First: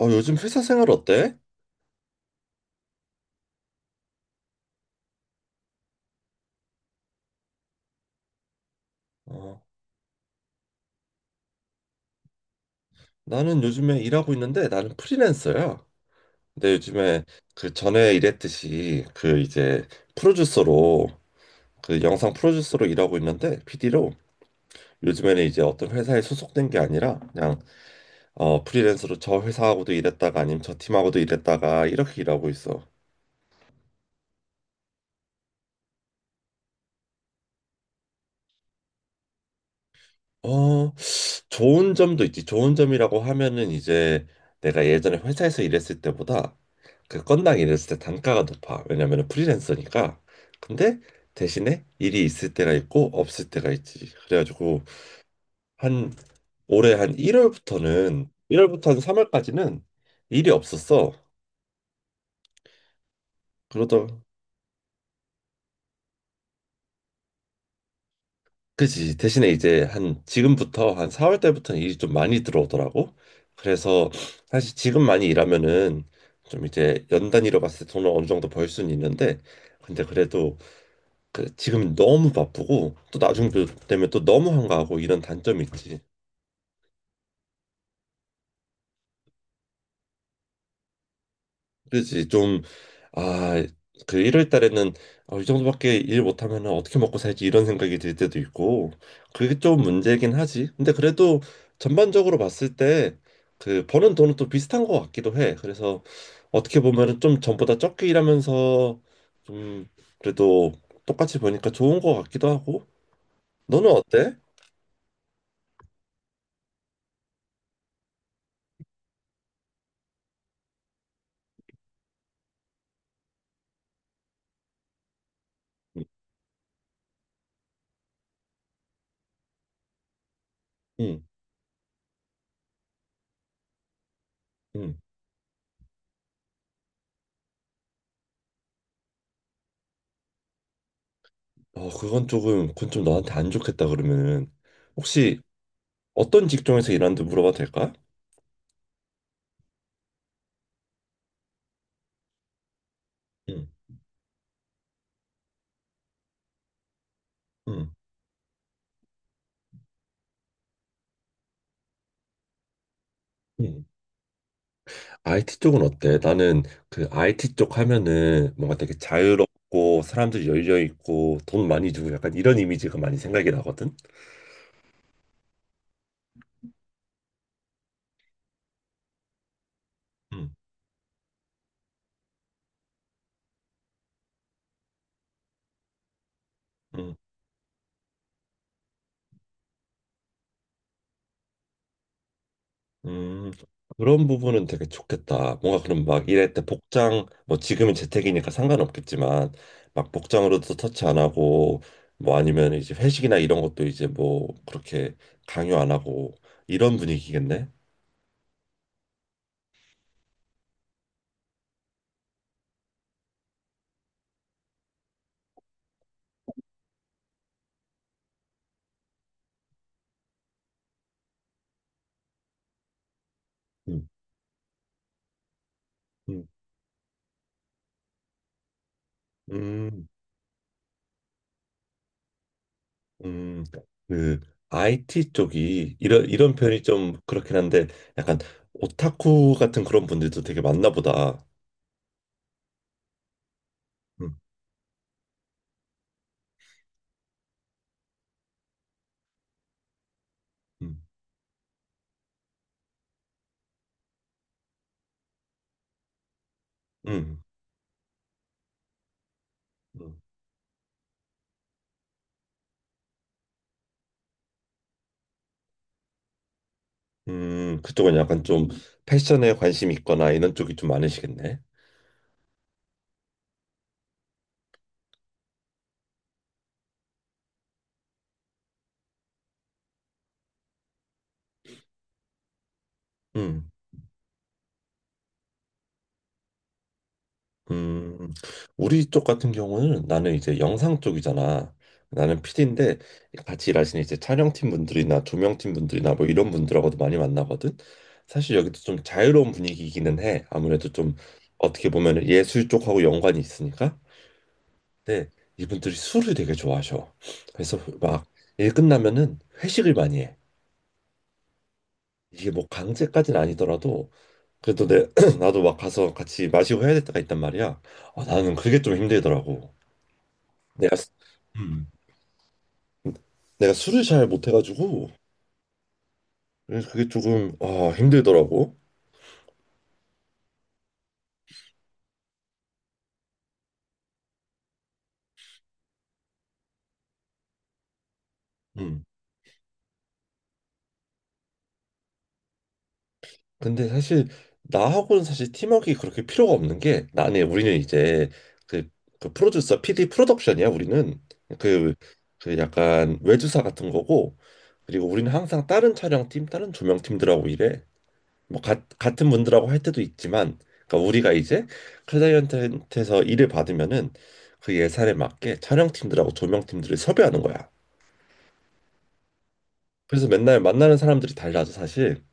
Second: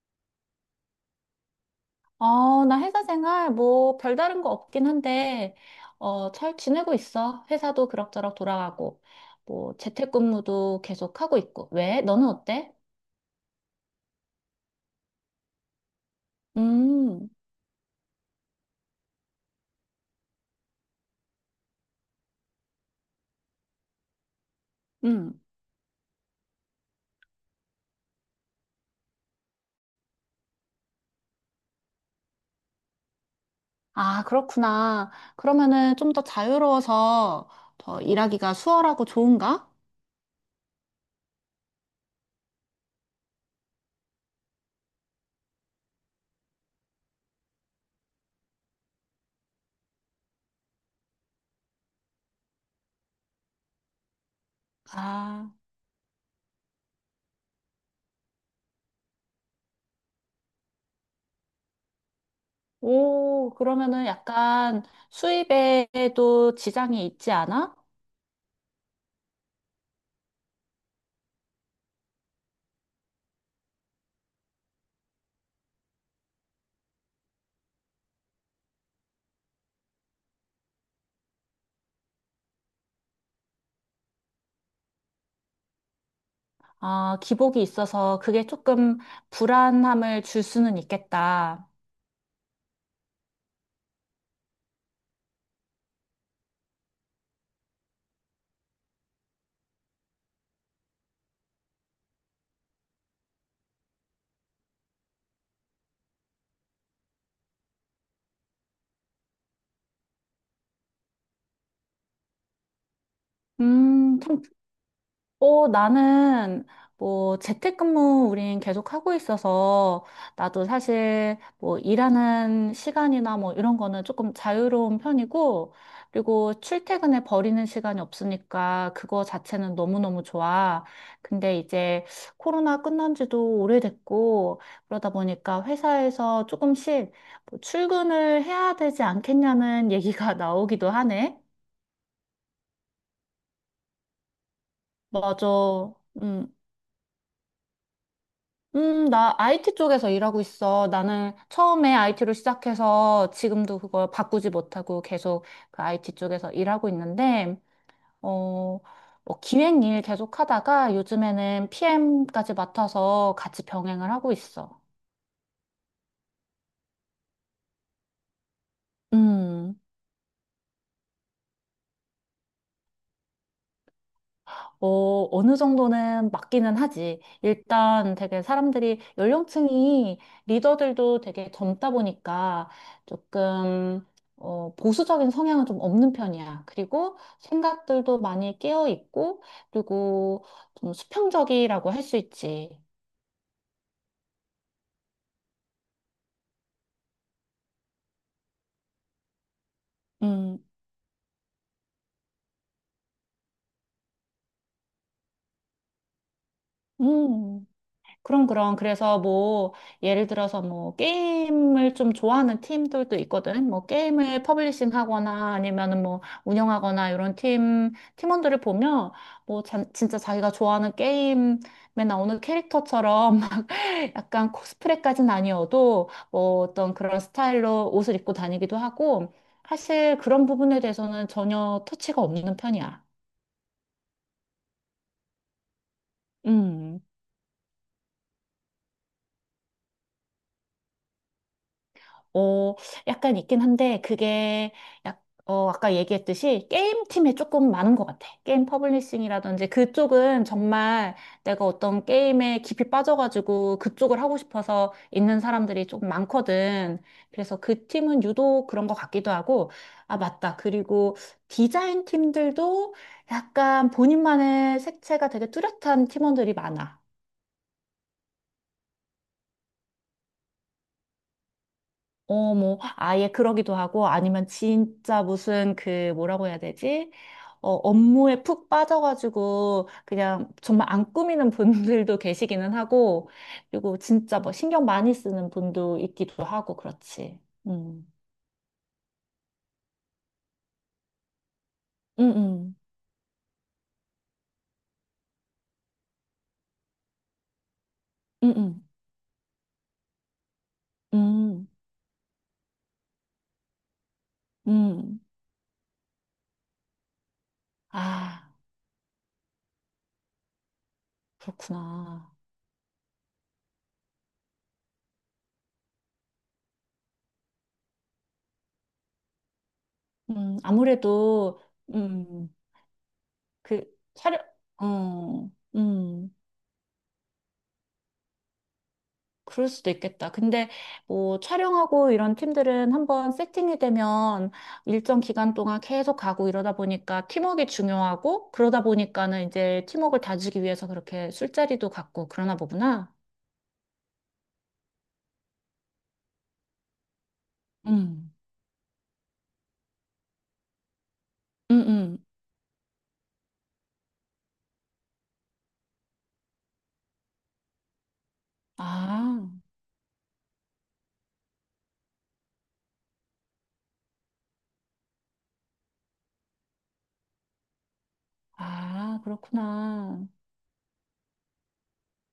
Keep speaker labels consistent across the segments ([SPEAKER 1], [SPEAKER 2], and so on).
[SPEAKER 1] 요즘 회사 생활 어때?
[SPEAKER 2] 나 회사 생활 뭐 별다른 거 없긴 한데, 잘 지내고 있어. 회사도 그럭저럭 돌아가고,
[SPEAKER 1] 어,
[SPEAKER 2] 뭐 재택근무도 계속 하고 있고. 왜? 너는 어때?
[SPEAKER 1] 나는 요즘에 일하고 있는데 나는 프리랜서야. 근데 요즘에
[SPEAKER 2] 음,
[SPEAKER 1] 그 전에 일했듯이 그 이제 프로듀서로 그 영상 프로듀서로 일하고 있는데 PD로
[SPEAKER 2] 음.
[SPEAKER 1] 요즘에는 이제 어떤 회사에 소속된 게 아니라 그냥 프리랜서로 저 회사하고도 일했다가 아니면 저 팀하고도 일했다가 이렇게 일하고 있어.
[SPEAKER 2] 아, 그렇구나. 그러면은 좀 더 자유로워서 더 일하기가 수월하고 좋은가?
[SPEAKER 1] 어, 좋은 점도 있지. 좋은 점이라고 하면은 이제 내가 예전에 회사에서 일했을 때보다 그 건당 일했을 때 단가가 높아. 왜냐면 프리랜서니까. 근데 대신에 일이 있을 때가 있고 없을 때가 있지. 그래가지고
[SPEAKER 2] 아,
[SPEAKER 1] 한 올해 한 1월부터 한 3월까지는 일이 없었어.
[SPEAKER 2] 오,
[SPEAKER 1] 그러다
[SPEAKER 2] 그러면은 약간 수입에도 지장이 있지 않아?
[SPEAKER 1] 그지 대신에 이제 한 지금부터 한 4월 때부터는 일이 좀 많이 들어오더라고. 그래서 사실 지금 많이 일하면은 좀 이제 연 단위로 봤을 때 돈을 어느 정도 벌 수는 있는데 근데 그래도 그 지금 너무 바쁘고 또 나중 되면 또 너무 한가하고 이런 단점이 있지.
[SPEAKER 2] 아, 기복이 있어서 그게 조금 불안함을 줄 수는 있겠다.
[SPEAKER 1] 그렇지 좀 아 그 1월 달에는 아, 이 정도밖에 일 못하면 어떻게 먹고 살지 이런 생각이 들 때도 있고 그게 좀 문제긴 하지. 근데 그래도 전반적으로 봤을 때 그 버는 돈은 또 비슷한 것 같기도 해. 그래서 어떻게 보면은 좀 전보다 적게 일하면서 좀 그래도 똑같이 보니까 좋은 것 같기도 하고 너는 어때?
[SPEAKER 2] 참, 나는, 뭐, 재택근무 우린 계속 하고 있어서, 나도 사실, 뭐, 일하는 시간이나 뭐, 이런 거는 조금 자유로운 편이고, 그리고 출퇴근에 버리는 시간이 없으니까, 그거 자체는 너무너무 좋아.
[SPEAKER 1] 응,
[SPEAKER 2] 근데 이제, 코로나 끝난 지도 오래됐고,
[SPEAKER 1] 응.
[SPEAKER 2] 그러다 보니까 회사에서 조금씩, 뭐 출근을 해야 되지 않겠냐는 얘기가 나오기도 하네.
[SPEAKER 1] 그건 조금, 그건 좀 너한테 안 좋겠다 그러면은 혹시
[SPEAKER 2] 맞아.
[SPEAKER 1] 어떤
[SPEAKER 2] 음.
[SPEAKER 1] 직종에서 일하는지 물어봐도 될까?
[SPEAKER 2] 나 IT 쪽에서 일하고 있어. 나는 처음에 IT로 시작해서
[SPEAKER 1] 응,
[SPEAKER 2] 지금도 그걸 바꾸지 못하고 계속 그 IT 쪽에서 일하고 있는데,
[SPEAKER 1] 응,
[SPEAKER 2] 어, 뭐 기획 일 계속 하다가 요즘에는 PM까지 맡아서 같이
[SPEAKER 1] 응.
[SPEAKER 2] 병행을 하고 있어.
[SPEAKER 1] IT 쪽은 어때? 나는 그 IT 쪽 하면은 뭔가 되게
[SPEAKER 2] 음.
[SPEAKER 1] 자유롭고 사람들이 열려 있고 돈 많이 주고 약간 이런 이미지가 많이 생각이 나거든.
[SPEAKER 2] 어느 정도는 맞기는 하지. 일단 되게 사람들이 연령층이 리더들도 되게 젊다 보니까 조금 보수적인 성향은 좀 없는 편이야.
[SPEAKER 1] 응.
[SPEAKER 2] 그리고 생각들도 많이 깨어 있고, 그리고 좀 수평적이라고 할 수 있지.
[SPEAKER 1] 음, 그런 부분은 되게 좋겠다. 뭔가 그럼 막 이럴 때 복장, 뭐 지금은 재택이니까 상관없겠지만, 막
[SPEAKER 2] 음,
[SPEAKER 1] 복장으로도 터치 안 하고, 뭐 아니면 이제 회식이나 이런 것도 이제 뭐 그렇게 강요 안 하고, 이런
[SPEAKER 2] 음.
[SPEAKER 1] 분위기겠네?
[SPEAKER 2] 그럼, 그럼. 그래서 뭐, 예를 들어서 뭐, 게임을 좀 좋아하는 팀들도 있거든. 뭐, 게임을 퍼블리싱 하거나 아니면은 뭐, 운영하거나 이런 팀원들을 보면 뭐, 진짜 자기가 좋아하는 게임에 나오는 캐릭터처럼 막
[SPEAKER 1] 음,
[SPEAKER 2] 약간 코스프레까지는 아니어도
[SPEAKER 1] 음,
[SPEAKER 2] 뭐, 어떤 그런 스타일로 옷을 입고 다니기도 하고
[SPEAKER 1] 음,
[SPEAKER 2] 사실 그런 부분에 대해서는 전혀 터치가 없는 편이야.
[SPEAKER 1] 음. 그 IT 쪽이 이런 표현이
[SPEAKER 2] 음.
[SPEAKER 1] 좀 그렇긴 한데, 약간 오타쿠 같은 그런 분들도 되게 많나 보다.
[SPEAKER 2] 어, 약간 있긴 한데,
[SPEAKER 1] 음,
[SPEAKER 2] 그게, 아까 얘기했듯이 게임팀에 조금 많은 것 같아. 게임 퍼블리싱이라든지 그쪽은
[SPEAKER 1] 음,
[SPEAKER 2] 정말 내가 어떤 게임에 깊이 빠져가지고 그쪽을 하고 싶어서 있는 사람들이 조금 많거든.
[SPEAKER 1] 음.
[SPEAKER 2] 그래서 그 팀은 유독 그런 것 같기도 하고, 아,
[SPEAKER 1] 음.
[SPEAKER 2] 맞다. 그리고 디자인 팀들도 약간 본인만의 색채가 되게 뚜렷한 팀원들이 많아.
[SPEAKER 1] 그쪽은 약간 좀 패션에 관심 있거나 이런 쪽이 좀 많으시겠네.
[SPEAKER 2] 뭐, 아예 그러기도 하고, 아니면 진짜 무슨 그, 뭐라고 해야 되지? 업무에 푹 빠져가지고, 그냥 정말 안 꾸미는 분들도 계시기는 하고,
[SPEAKER 1] 음,
[SPEAKER 2] 그리고 진짜 뭐 신경 많이 쓰는 분도 있기도 하고, 그렇지. 음,
[SPEAKER 1] 음, 우리 쪽 같은 경우는 나는 이제 영상 쪽이잖아.
[SPEAKER 2] 음,
[SPEAKER 1] 나는
[SPEAKER 2] 음,
[SPEAKER 1] PD인데 같이 일하시는 이제 촬영팀 분들이나 조명팀 분들이나 뭐 이런 분들하고도 많이 만나거든. 사실 여기도
[SPEAKER 2] 음,
[SPEAKER 1] 좀 자유로운 분위기이기는 해. 아무래도 좀
[SPEAKER 2] 음, 음.
[SPEAKER 1] 어떻게 보면 예술 쪽하고 연관이 있으니까.
[SPEAKER 2] 음.
[SPEAKER 1] 근데 이분들이 술을 되게 좋아하셔. 그래서 막
[SPEAKER 2] 아,
[SPEAKER 1] 일 끝나면은 회식을 많이 해.
[SPEAKER 2] 그렇구나.
[SPEAKER 1] 이게 뭐 강제까지는 아니더라도 그래도 내 나도 막 가서 같이 마시고 해야 될 때가 있단 말이야. 아, 나는 그게 좀 힘들더라고. 내가 수-
[SPEAKER 2] 아무래도,
[SPEAKER 1] 음.
[SPEAKER 2] 음,
[SPEAKER 1] 내가
[SPEAKER 2] 그,
[SPEAKER 1] 술을 잘
[SPEAKER 2] 촬영,
[SPEAKER 1] 못해가지고
[SPEAKER 2] 어, 음.
[SPEAKER 1] 그래서 그게 조금 아 힘들더라고.
[SPEAKER 2] 그럴 수도 있겠다. 근데 뭐 촬영하고 이런 팀들은 한번 세팅이 되면 일정 기간 동안 계속 가고 이러다 보니까 팀워크가 중요하고 그러다
[SPEAKER 1] 음.
[SPEAKER 2] 보니까는 이제 팀워크를 다지기 위해서 그렇게 술자리도 갖고 그러나 보구나.
[SPEAKER 1] 근데 사실 나하고는 사실 팀워크가 그렇게 필요가 없는 게 나는 우리는 이제
[SPEAKER 2] 음.
[SPEAKER 1] 그, 그 프로듀서 PD 프로덕션이야 우리는
[SPEAKER 2] 음,
[SPEAKER 1] 그,
[SPEAKER 2] 음.
[SPEAKER 1] 그 약간 외주사 같은 거고 그리고 우리는 항상 다른 촬영팀 다른 조명팀들하고 일해. 뭐 같은
[SPEAKER 2] 아,
[SPEAKER 1] 분들하고 할 때도 있지만 그러니까 우리가 이제 클라이언트한테서 일을 받으면은 그 예산에 맞게 촬영팀들하고 조명팀들을 섭외하는 거야.
[SPEAKER 2] 아, 그렇구나.
[SPEAKER 1] 그래서 맨날 만나는 사람들이 달라져 사실.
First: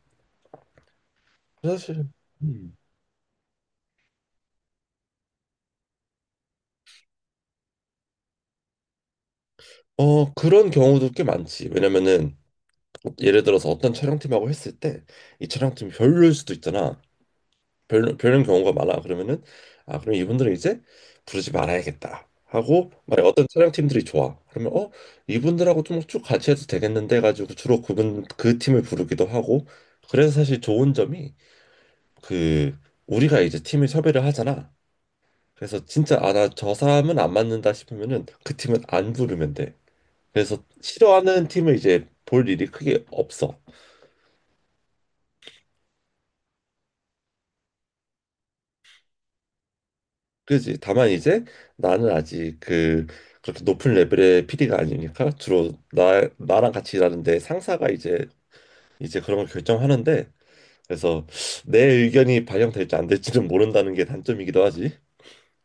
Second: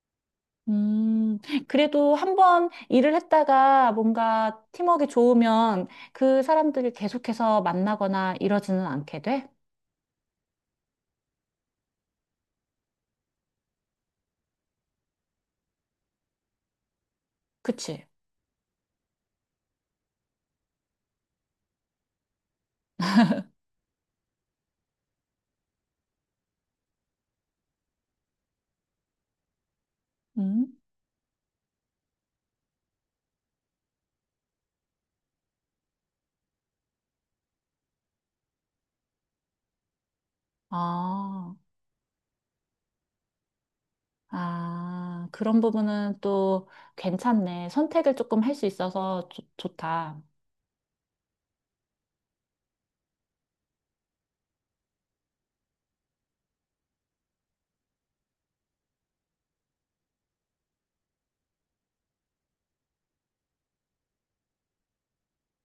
[SPEAKER 2] 음,
[SPEAKER 1] 사실
[SPEAKER 2] 그래도 한 번
[SPEAKER 1] 음.
[SPEAKER 2] 일을 했다가 뭔가 팀워크가 좋으면 그 사람들을 계속해서 만나거나 이러지는 않게 돼?
[SPEAKER 1] 어 그런 경우도 꽤 많지. 왜냐면은 예를 들어서 어떤 촬영팀하고 했을 때 이 촬영팀이 별로일 수도 있잖아.
[SPEAKER 2] 그치?
[SPEAKER 1] 별로 별론 경우가 많아. 그러면은 아 그럼 이분들은 이제 부르지 말아야겠다 하고 만약 어떤 촬영팀들이 좋아 그러면 어 이분들하고 좀 쭉 같이 해도 되겠는데 가지고 주로 그분 그 팀을 부르기도 하고 그래서 사실
[SPEAKER 2] 음.
[SPEAKER 1] 좋은 점이 그 우리가 이제 팀을 섭외를 하잖아. 그래서 진짜 아 나 저 사람은 안 맞는다 싶으면은 그 팀은 안 부르면 돼. 그래서 싫어하는
[SPEAKER 2] 아.
[SPEAKER 1] 팀을 이제 볼 일이 크게 없어.
[SPEAKER 2] 아, 그런 부분은 또 괜찮네. 선택을 조금 할 수 있어서 좋다.
[SPEAKER 1] 그지. 다만 이제 나는 아직 그 그렇게 높은 레벨의 PD가 아니니까 주로 나 나랑 같이 일하는데 상사가 이제 그런 걸 결정하는데 그래서 내 의견이 반영될지 안 될지는 모른다는 게 단점이기도 하지.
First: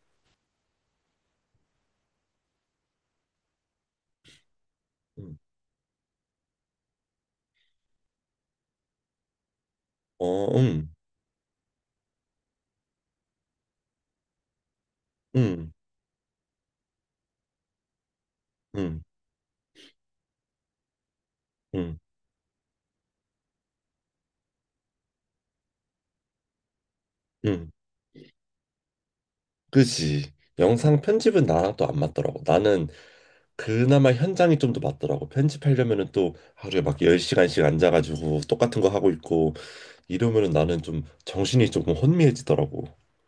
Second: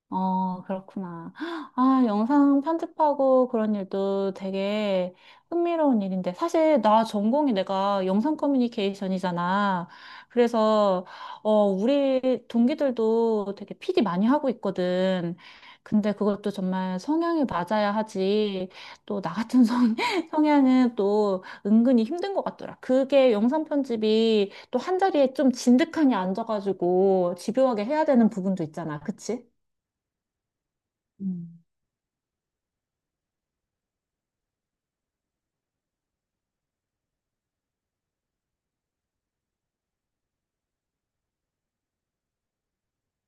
[SPEAKER 2] 그렇구나. 아, 영상 편집하고 그런 일도 되게
[SPEAKER 1] 음.
[SPEAKER 2] 흥미로운 일인데. 사실 나 전공이 내가 영상 커뮤니케이션이잖아.
[SPEAKER 1] 어,
[SPEAKER 2] 그래서, 우리 동기들도 되게 PD 많이 하고 있거든.
[SPEAKER 1] 음,
[SPEAKER 2] 근데 그것도 정말 성향이 맞아야 하지.
[SPEAKER 1] 음,
[SPEAKER 2] 또 나 같은 성향은 또
[SPEAKER 1] 음,
[SPEAKER 2] 은근히 힘든 것 같더라. 그게 영상 편집이 또 한 자리에 좀 진득하니 앉아가지고
[SPEAKER 1] 음.
[SPEAKER 2] 집요하게 해야 되는 부분도 있잖아. 그치?
[SPEAKER 1] 그지. 영상 편집은
[SPEAKER 2] 음.
[SPEAKER 1] 나랑 또 안 맞더라고. 나는 그나마 현장이 좀 더 맞더라고. 편집하려면은 또 하루에 막 10시간씩 앉아가지고 똑같은 거 하고 있고 이러면은 나는 좀 정신이 조금 혼미해지더라고.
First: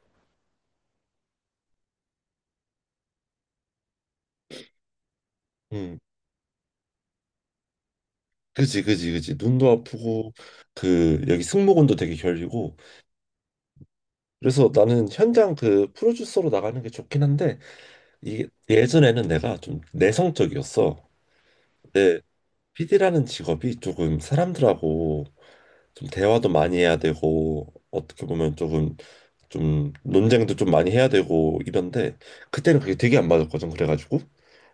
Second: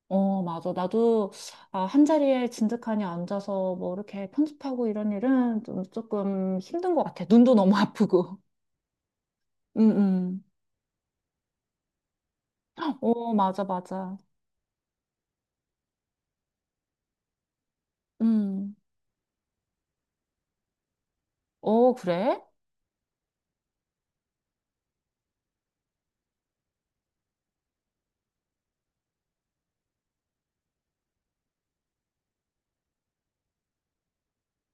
[SPEAKER 2] 맞아. 나도, 아, 한 자리에 진득하니 앉아서 뭐 이렇게 편집하고 이런 일은 좀
[SPEAKER 1] 음,
[SPEAKER 2] 조금 힘든 것 같아. 눈도 너무 아프고.
[SPEAKER 1] 그지, 그지, 그지. 눈도
[SPEAKER 2] 음,
[SPEAKER 1] 아프고
[SPEAKER 2] 음.
[SPEAKER 1] 그 여기 승모근도 되게 결리고.
[SPEAKER 2] 맞아, 맞아.
[SPEAKER 1] 그래서 나는 현장 그 프로듀서로 나가는 게 좋긴 한데 이게
[SPEAKER 2] 음.
[SPEAKER 1] 예전에는 내가 좀 내성적이었어. 근데
[SPEAKER 2] 그래?
[SPEAKER 1] p 라는 직업이 조금 사람들하고 좀 대화도 많이 해야 되고 어떻게 보면 조금 좀 논쟁도 좀 많이 해야 되고 이런데 그때는 그게 되게 안 맞았거든. 그래가지고.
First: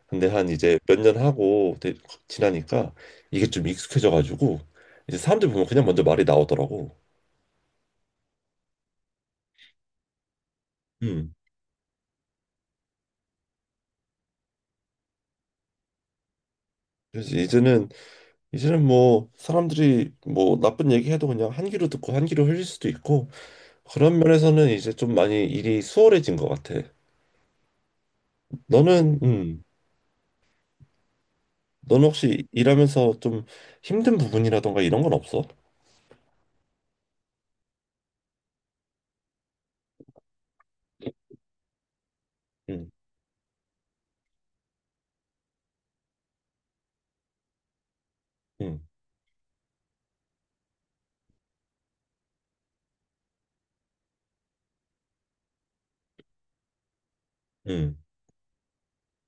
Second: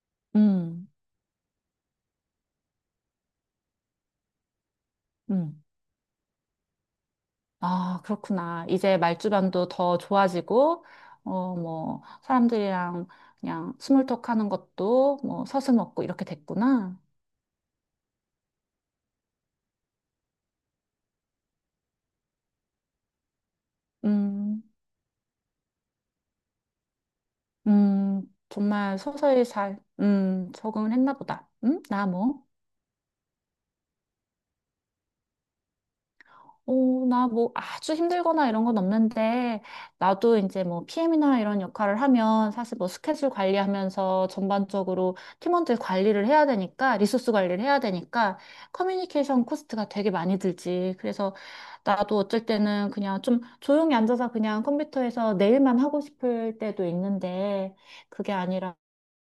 [SPEAKER 1] 근데 한 이제
[SPEAKER 2] 음,
[SPEAKER 1] 몇 년 하고 지나니까 이게 좀 익숙해져가지고 이제 사람들
[SPEAKER 2] 음.
[SPEAKER 1] 보면 그냥 먼저 말이 나오더라고.
[SPEAKER 2] 아, 그렇구나. 이제 말주변도 더 좋아지고,
[SPEAKER 1] 음.
[SPEAKER 2] 뭐, 사람들이랑 그냥 스몰톡 하는 것도 뭐 서슴없고 이렇게 됐구나.
[SPEAKER 1] 그래서 이제는 뭐 사람들이 뭐 나쁜 얘기해도 그냥 한 귀로 듣고 한 귀로 흘릴 수도 있고 그런
[SPEAKER 2] 음.
[SPEAKER 1] 면에서는 이제 좀 많이 일이 수월해진 것 같아.
[SPEAKER 2] 음, 정말
[SPEAKER 1] 너는
[SPEAKER 2] 서서히
[SPEAKER 1] 음
[SPEAKER 2] 잘, 적응을 했나 보다.
[SPEAKER 1] 너는 혹시 일하면서 좀 힘든 부분이라던가 이런 건 없어?
[SPEAKER 2] 어, 나 뭐 아주 힘들거나 이런 건 없는데, 나도 이제 뭐 PM이나 이런 역할을 하면 사실 뭐
[SPEAKER 1] 응
[SPEAKER 2] 스케줄 관리하면서 전반적으로 팀원들 관리를 해야 되니까, 리소스 관리를 해야 되니까,
[SPEAKER 1] 응
[SPEAKER 2] 커뮤니케이션 코스트가 되게 많이 들지. 그래서 나도 어쩔 때는 그냥 좀 조용히 앉아서 그냥 컴퓨터에서 내일만 하고 싶을 때도 있는데,
[SPEAKER 1] 응
[SPEAKER 2] 그게 아니라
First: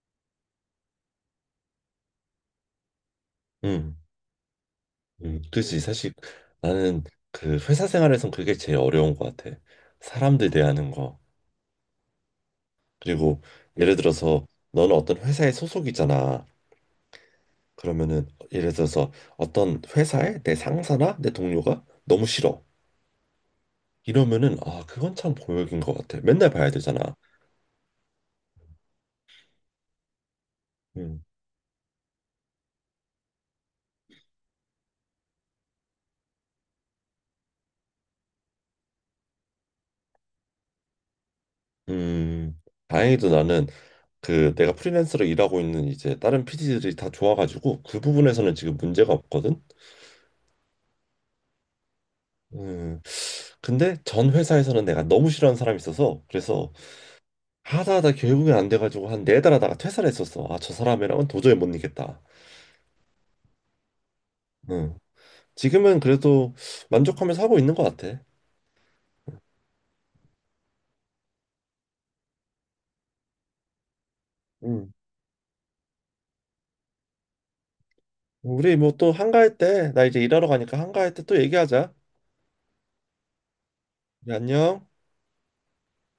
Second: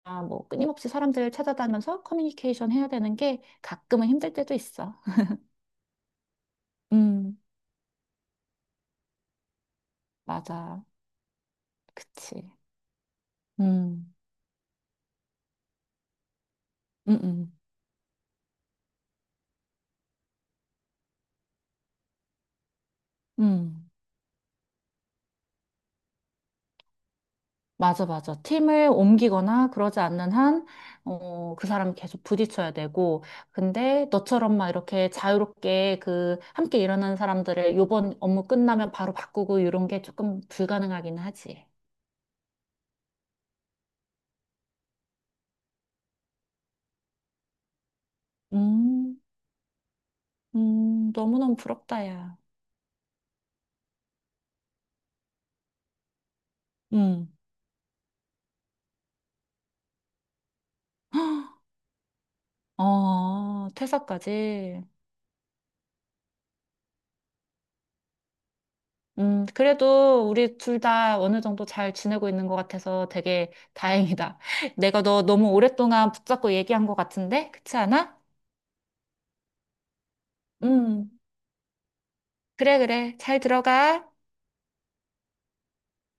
[SPEAKER 2] 뭐 끊임없이 사람들 찾아다니면서 커뮤니케이션 해야 되는 게
[SPEAKER 1] 응
[SPEAKER 2] 가끔은 힘들 때도 있어.
[SPEAKER 1] 그치. 사실 나는
[SPEAKER 2] 음,
[SPEAKER 1] 그 회사 생활에선 그게 제일 어려운 것 같아. 사람들
[SPEAKER 2] 맞아.
[SPEAKER 1] 대하는 거.
[SPEAKER 2] 그치.
[SPEAKER 1] 그리고 예를
[SPEAKER 2] 음,
[SPEAKER 1] 들어서 너는 어떤 회사에 소속이잖아.
[SPEAKER 2] 음, 음,
[SPEAKER 1] 그러면은 예를 들어서 어떤 회사에 내 상사나 내 동료가 너무 싫어.
[SPEAKER 2] 음.
[SPEAKER 1] 이러면은 아, 그건 참 고역인 것 같아. 맨날 봐야 되잖아.
[SPEAKER 2] 맞아, 맞아. 팀을 옮기거나 그러지 않는 한,
[SPEAKER 1] 음,
[SPEAKER 2] 그 사람 계속 부딪혀야 되고. 근데 너처럼 막 이렇게 자유롭게 그 함께 일하는 사람들을 요번 업무 끝나면 바로 바꾸고 이런 게 조금 불가능하긴 하지.
[SPEAKER 1] 음, 다행히도 나는 그 내가 프리랜서로 일하고 있는 이제 다른 PD들이 다 좋아가지고 그 부분에서는 지금 문제가
[SPEAKER 2] 음,
[SPEAKER 1] 없거든.
[SPEAKER 2] 너무너무 부럽다, 야.
[SPEAKER 1] 음, 근데 전 회사에서는 내가 너무 싫어하는 사람이 있어서 그래서
[SPEAKER 2] 음.
[SPEAKER 1] 하다 하다 결국엔 안 돼가지고 한 네 달 하다가 퇴사를 했었어. 아, 저 사람이랑은 도저히 못 이겠다.
[SPEAKER 2] 퇴사까지.
[SPEAKER 1] 응. 지금은 그래도 만족하면서 하고 있는 것 같아.
[SPEAKER 2] 그래도 우리 둘 다 어느 정도 잘 지내고 있는 것 같아서 되게 다행이다.
[SPEAKER 1] 응.
[SPEAKER 2] 내가 너 너무 오랫동안 붙잡고 얘기한 것 같은데? 그렇지 않아?
[SPEAKER 1] 우리 뭐 또 한가할 때, 나 이제 일하러 가니까
[SPEAKER 2] 음,
[SPEAKER 1] 한가할 때 또 얘기하자.
[SPEAKER 2] 그래, 그래. 잘 들어가.
[SPEAKER 1] 그래, 안녕.